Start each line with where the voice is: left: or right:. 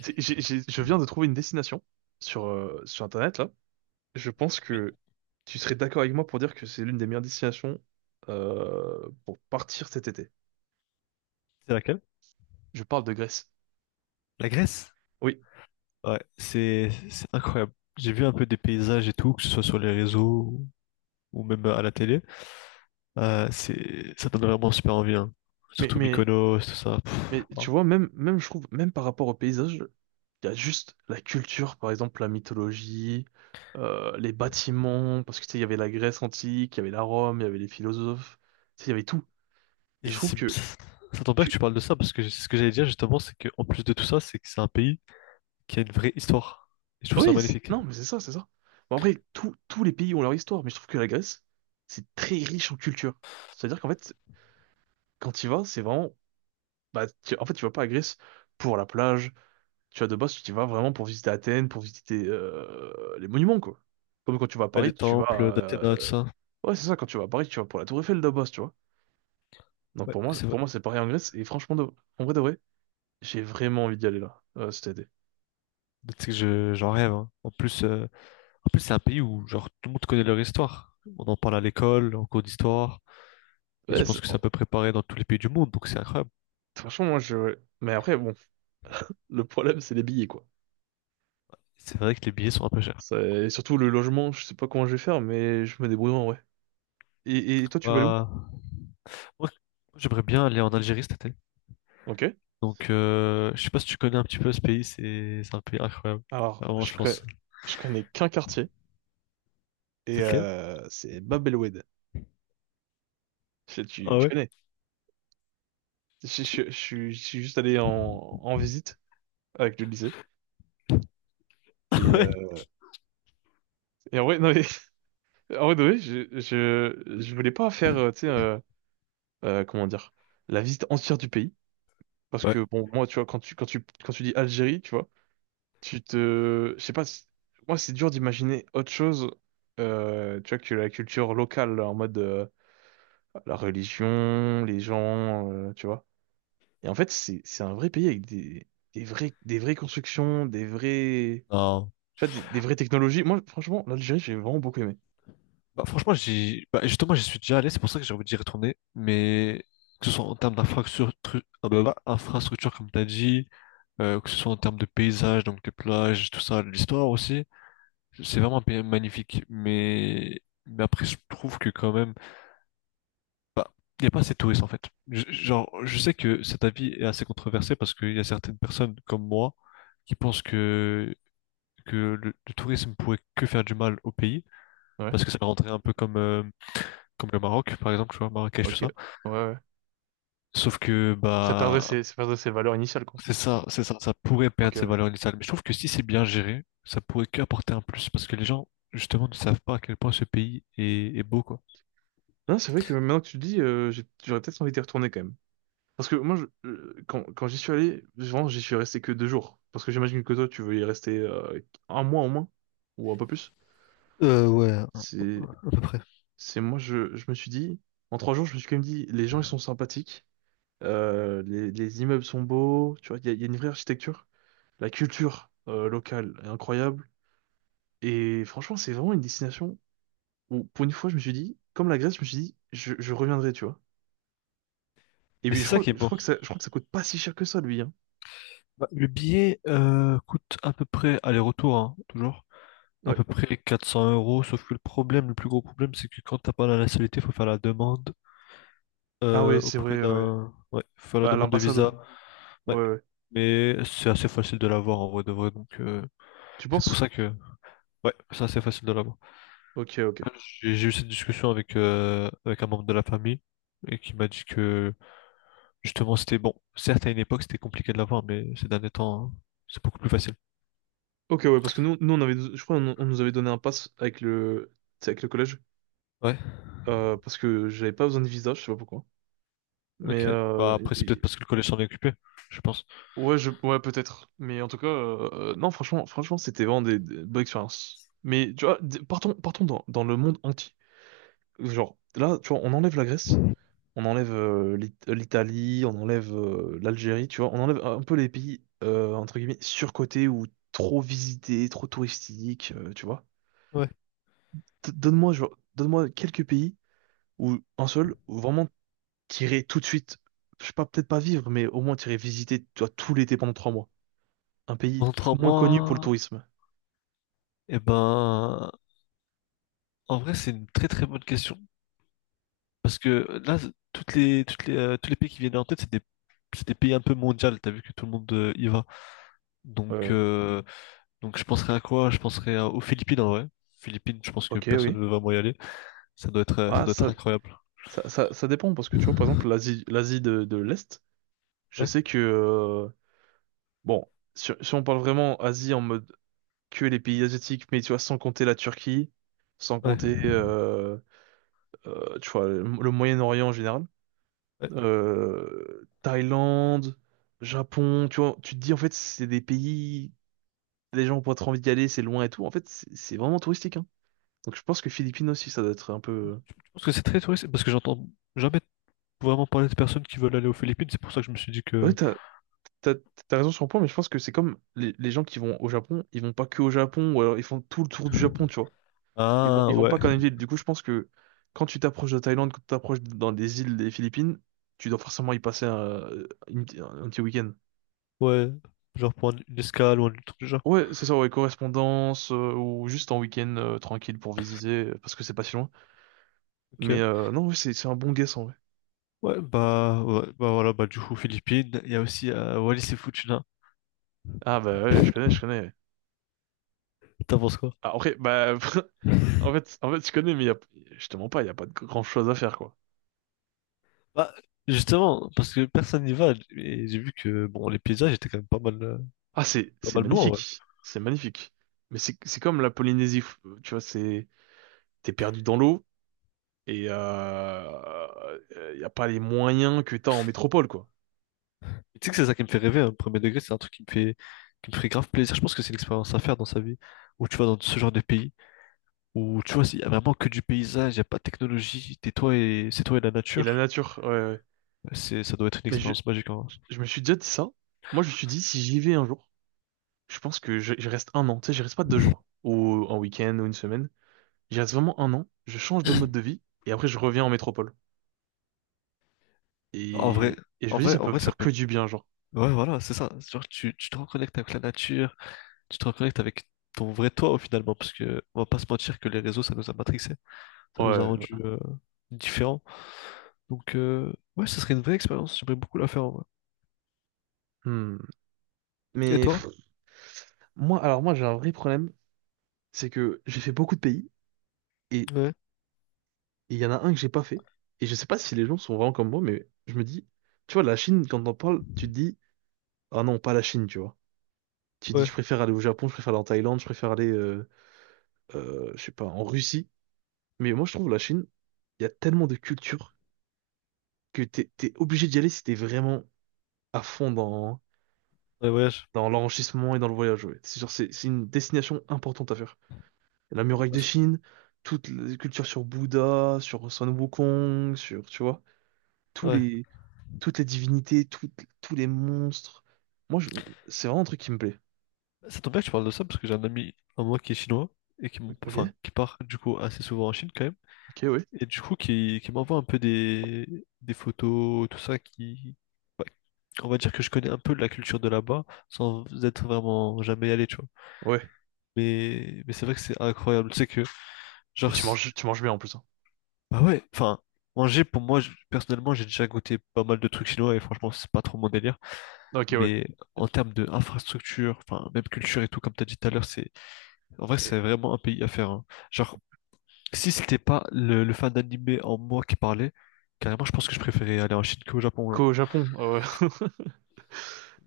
right: Je viens de trouver une destination sur, sur Internet, là. Je pense
left: Oui.
right: que tu serais d'accord avec moi pour dire que c'est l'une des meilleures destinations pour partir cet été.
left: C'est laquelle?
right: Je parle de Grèce.
left: La Grèce?
right: Oui,
left: Ouais, c'est incroyable. J'ai vu un peu des paysages et tout, que ce soit sur les réseaux ou ou même à la télé. C'est ça donne vraiment super envie, hein.
right: mais,
left: Surtout
right: mais,
left: Mykonos, tout ça.
right: mais
left: Pff,
right: tu
left: oh.
right: vois, même, je trouve, même par rapport au paysage, il y a juste la culture, par exemple la mythologie, les bâtiments, parce que tu sais, il y avait la Grèce antique, il y avait la Rome, il y avait les philosophes, tu sais, il y avait tout. Et
left: Et
right: je trouve
left: c'est-
right: que,
left: Ça tombe bien
right: que
left: que tu parles de ça parce que c'est ce que j'allais dire justement, c'est qu'en plus de tout ça, c'est que c'est un pays qui a une vraie histoire. Et je trouve ça
right: Oui,
left: magnifique.
right: non, mais c'est ça, c'est ça. Bon, après, tous tous les pays ont leur histoire, mais je trouve que la Grèce, c'est très riche en culture. C'est-à-dire qu'en fait, quand tu y vas, c'est vraiment. Bah, en fait, tu vas pas à Grèce pour la plage. Tu vas de base, tu y vas vraiment pour visiter Athènes, pour visiter les monuments, quoi. Comme quand tu vas à
left: Ouais, les
right: Paris, tu vas.
left: temples d'Athéna, tout
right: euh,
left: ça.
right: Ouais, c'est ça, quand tu vas à Paris, tu vas pour la Tour Eiffel de base, tu vois. Donc
left: Ouais,
right: pour moi,
left: c'est vrai.
right: pour moi, c'est pareil en Grèce, et franchement, en vrai de vrai, j'ai vraiment envie d'y aller là, cet été.
left: C'est que j'en rêve, hein. En plus c'est un pays où genre tout le monde connaît leur histoire. On en parle à l'école, en cours d'histoire. Et je pense que c'est à
right: Oh,
left: peu près pareil dans tous les pays du monde, donc c'est incroyable.
right: franchement, moi, je. Mais après, bon, le problème, c'est les billets, quoi.
left: C'est vrai que les billets sont un peu chers.
right: Et surtout le logement, je sais pas comment je vais faire, mais je me débrouille en vrai. Et toi, tu vas aller où?
left: Bah, moi, j'aimerais bien aller en Algérie cet été.
right: Ok.
left: Donc, je sais pas si tu connais un petit peu ce pays, c'est un pays incroyable.
right: Alors,
left: Vraiment, je pense.
right: je connais qu'un quartier, et
left: C'est lequel?
right: c'est Bab El Oued. Tu,
left: Ah
right: tu
left: ouais?
right: connais? Je suis juste allé en, en visite avec le lycée. Et,
left: Ouais.
right: euh, et en vrai, non, mais- en vrai, de vrai, je voulais pas faire, tu sais, comment dire, la visite entière du pays. Parce
left: Ouais.
right: que, bon, moi, tu vois, quand tu dis Algérie, tu vois, tu te... Je sais pas, moi c'est dur d'imaginer autre chose, tu vois, que la culture locale, là, en mode la religion, les gens, tu vois. Et en fait, c'est un vrai pays avec des vrais, des vraies constructions, des vrais...
left: Non.
right: Tu vois, des vraies technologies. Moi, franchement, l'Algérie, j'ai vraiment beaucoup aimé.
left: Bah, Bah, justement, j'y suis déjà allé, c'est pour ça que j'ai envie d'y retourner. Mais que ce soit en termes d'infrastructure, bah, infrastructure, comme tu as dit, que ce soit en termes de paysage, donc des plages, tout ça, de l'histoire aussi. C'est vraiment un pays magnifique, mais après, je trouve que quand même, bah, il n'y a pas assez de touristes en fait. Genre, je sais que cet avis est assez controversé parce qu'il y a certaines personnes comme moi qui pensent que le tourisme pourrait que faire du mal au pays
right: Ouais,
left: parce que ça rendrait un peu comme, comme le Maroc, par exemple, tu vois, Marrakech, tout
right: ok.
left: ça.
right: Ouais, ouais.
left: Sauf que, bah,
right: Ça perdrait ses valeurs initiales, quoi.
left: c'est ça, ça pourrait
right: Ok,
left: perdre ses
right: ouais.
left: valeurs initiales. Mais je trouve que si c'est bien géré, ça pourrait qu'apporter un plus parce que les gens, justement, ne savent pas à quel point ce pays est beau, quoi.
right: Non, c'est vrai que maintenant que tu le dis, j'aurais peut-être envie d'y retourner quand même. Parce que moi, quand, quand j'y suis allé, vraiment, j'y suis resté que deux jours. Parce que j'imagine que toi, tu veux y rester un mois au moins, ou un peu plus.
left: Ouais, à
right: C'est,
left: peu près.
right: c'est moi, je me suis dit, en trois jours, je me suis quand même dit, les gens, ils sont sympathiques, les immeubles sont beaux, tu vois, il y a il y a une vraie architecture. La culture locale est incroyable. Et franchement, c'est vraiment une destination où, pour une fois, je me suis dit, comme la Grèce, je me suis dit, je reviendrai, tu vois. Et
left: Mais
right: puis,
left: c'est ça qui est bon.
right: je crois que ça coûte pas si cher que ça, lui, hein.
left: Bah, le billet coûte à peu près aller-retour, hein, toujours, à
right: Ouais.
left: peu près 400 euros. Sauf que le problème, le plus gros problème, c'est que quand t'as pas la nationalité, faut faire la demande
right: Ah ouais, c'est vrai, ouais.
left: ouais, faut faire
right: Ouais,
left: la
right: à
left: demande de
right: l'ambassade.
left: visa.
right: Ouais,
left: Ouais,
right: ouais.
left: mais c'est assez facile de l'avoir en vrai de vrai. Donc
right: Tu
left: c'est pour
right: penses?
left: ça que, ouais, c'est assez facile de l'avoir.
right: Ok, ok.
left: J'ai eu cette discussion avec avec un membre de la famille. Et qui m'a dit que justement c'était bon. Certes, à une époque c'était compliqué de l'avoir, mais ces derniers temps, hein, c'est beaucoup plus facile.
right: Ok, ouais, parce que nous on avait, je crois, on nous avait donné un pass avec le, tu sais, avec le collège,
left: Ouais,
right: parce que j'avais pas besoin de visa, je sais pas pourquoi. Mais
left: ok. Bah après c'est peut-être parce que le collège s'en est occupé, je pense.
right: ouais, ouais, peut-être. Mais en tout cas, non, franchement, c'était vraiment des bonnes expériences. Mais tu vois, partons, partons dans, dans le monde entier. Genre, là, tu vois, on enlève la Grèce, on enlève l'Italie, on enlève l'Algérie, tu vois, on enlève un peu les pays entre guillemets surcotés ou trop visités, trop touristiques, tu vois.
left: Ouais.
right: Donne-moi, genre, donne-moi quelques pays où un seul, où vraiment t'irais tout de suite, je sais pas, peut-être pas vivre, mais au moins t'irais visiter, tu vois, tout l'été pendant trois mois. Un pays moins connu pour le
left: Contrairement,
right: tourisme.
left: eh ben, en vrai c'est une très très bonne question parce que là toutes les tous les pays qui viennent en tête c'est des pays un peu mondiaux. T'as vu que tout le monde y va. Donc
right: Euh,
left: je penserais à quoi? Aux Philippines en vrai. Philippines, je pense que
right: ok,
left: personne
right: oui.
left: ne veut vraiment y aller. Ça
right: Ah,
left: doit être incroyable.
right: ça dépend parce que tu vois, par exemple, l'Asie, de l'Est, je
left: Ouais,
right: sais que, bon, si on parle vraiment Asie en mode que les pays asiatiques, mais tu vois, sans compter la Turquie, sans
left: ouais,
right: compter, tu vois, le Moyen-Orient en général.
left: ouais.
right: Thaïlande, Japon, tu vois, tu te dis en fait c'est des pays, les gens ont pas trop envie d'y aller, c'est loin et tout. En fait, c'est vraiment touristique, hein. Donc je pense que Philippines aussi, ça doit être un peu.
left: Je pense que c'est très touristique parce que j'entends jamais vraiment parler de personnes qui veulent aller aux Philippines. C'est pour ça que je me suis dit
right: Ouais,
left: que
right: t'as, t'as raison sur un point, mais je pense que c'est comme les gens qui vont au Japon, ils vont pas que au Japon, ou alors ils font tout le tour du Japon, tu vois.
left: ah
right: Ils vont
left: ouais,
right: pas qu'en une ville. Du coup, je pense que quand tu t'approches de Thaïlande, quand tu t'approches dans des îles des Philippines, tu dois forcément y passer un, une- un petit week-end.
left: ouais, genre prendre une escale ou un truc du genre.
right: Ouais, c'est ça, ouais, correspondance, ou juste en week-end tranquille pour visiter, parce que c'est pas si loin. Mais
left: Ok.
right: non, ouais, c'est un bon guess en vrai.
left: Ouais, bah voilà, bah du coup Philippines, il y a aussi Wallis et Futuna.
right: Ah bah ouais, je connais, je connais. Ouais.
left: T'en penses quoi?
right: Ah, après, bah en fait, je connais, je te mens pas, il y a pas de grand-chose à faire quoi.
left: Bah justement, parce que personne n'y va, et j'ai vu que bon les paysages étaient quand même
right: Ah c'est
left: pas
right: c'est
left: mal bons, ouais.
right: magnifique, c'est magnifique. Mais c'est comme la Polynésie, tu vois, c'est t'es perdu dans l'eau et y a pas les moyens que t'as en métropole quoi.
left: Et tu sais que c'est ça qui me fait rêver, hein, premier degré, c'est un truc qui me fait qui me ferait grave plaisir. Je pense que c'est une expérience à faire dans sa vie, où tu vas dans ce genre de pays, où tu vois, il y a vraiment que du paysage, il n'y a pas de technologie, t'es toi et c'est toi et la
right: Et la
left: nature.
right: nature, ouais, ouais.
left: Ça doit être une
right: Mais
left: expérience magique en vrai.
right: je me suis déjà dit ça. Moi, je me suis dit si j'y vais un jour. Je pense que j'y reste un an. Tu sais, je reste pas deux jours. Ou un week-end ou une semaine. J'y reste vraiment un an. Je change de mode de vie. Et après, je reviens en métropole.
left: En vrai,
right: Et je me dis, ça
left: En
right: peut me
left: vrai, ça
right: faire que
left: peut.
right: du bien, genre.
left: Ouais, voilà, c'est ça. Genre, tu te reconnectes avec la nature, tu te reconnectes avec ton vrai toi, au finalement, parce que on va pas se mentir que les réseaux, ça nous a matrixés, ça nous a
right: Ouais.
left: rendus différents. Donc, ouais, ce serait une vraie expérience. J'aimerais beaucoup la faire en vrai.
right: Hmm.
left: Et
right: Mais pff,
left: toi?
right: moi, j'ai un vrai problème. C'est que j'ai fait beaucoup de pays. Et
left: Ouais,
right: il y en a un que j'ai pas fait. Et je sais pas si les gens sont vraiment comme moi, mais je me dis, tu vois, la Chine, quand on parle, tu te dis, ah non, pas la Chine, tu vois. Tu dis,
left: ouais,
right: je préfère aller au Japon, je préfère aller en Thaïlande, je sais pas, en Russie. Mais moi, je trouve la Chine, il y a tellement de culture que t'es obligé d'y aller si t'es vraiment à fond
left: ouais, voyage.
right: dans l'enrichissement et dans le voyage. Ouais. C'est genre, c'est une destination importante à faire. La muraille de Chine, toutes les cultures sur Bouddha, sur Sun Wukong, sur, tu vois, tous
left: Ouais.
right: les, toutes les divinités, toutes- tous les monstres. Moi, je- c'est vraiment un truc qui me plaît.
left: Ça tombe bien que tu parles de ça, parce que j'ai un ami à moi qui est chinois et enfin,
right: Ok,
left: qui part du coup assez souvent en Chine quand même.
right: ok, oui. Ouais.
left: Et du coup, qui m'envoie un peu des photos, tout ça, qui, ouais, on va dire que je connais un peu la culture de là-bas, sans être vraiment jamais allé, tu vois.
right: Ouais.
left: Mais c'est vrai que c'est incroyable, tu sais que,
right: Et
left: genre, c'est-
right: tu manges bien en plus. Hein.
left: bah ouais, enfin, manger, pour moi, je- personnellement, j'ai déjà goûté pas mal de trucs chinois, et franchement, c'est pas trop mon délire.
right: Ok, ouais.
left: Mais en termes d'infrastructure, enfin, même culture et tout, comme t'as dit tout à l'heure, c'est, en vrai, c'est
right: Et
left: vraiment un pays à faire, hein. Genre, si c'était pas le fan d'animé en moi qui parlait, carrément, je pense que je préférais aller en Chine qu'au Japon, genre.
right: qu'au Japon.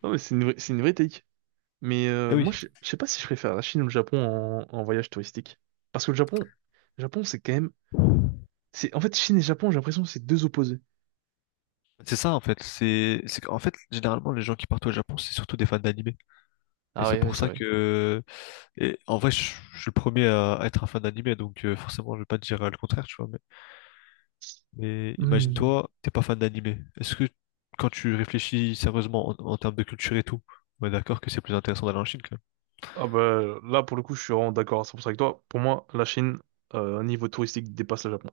right: non, mais c'est une vraie take. Mais
left: Eh
right: moi,
left: oui.
right: je sais pas si je préfère la Chine ou le Japon en, en voyage touristique. Parce que le Japon, c'est quand même. C'est, en fait, Chine et Japon, j'ai l'impression que c'est deux opposés.
left: C'est ça, en fait. Qu'en fait, généralement, les gens qui partent au Japon, c'est surtout des fans d'animé. Et
right: Ah
left: c'est
right: oui, oui,
left: pour
right: c'est
left: ça
right: vrai.
left: que, et en vrai, je suis le premier à être un fan d'animé, donc forcément, je vais pas te dire le contraire, tu vois. Mais
right: Hmm.
left: imagine-toi, t'es pas fan d'animé. Est-ce que, quand tu réfléchis sérieusement en termes de culture et tout, on est d'accord que c'est plus intéressant d'aller en Chine
right: Ah bah là, pour le coup, je suis vraiment d'accord à 100% avec toi. Pour moi, la Chine, niveau touristique, dépasse le Japon.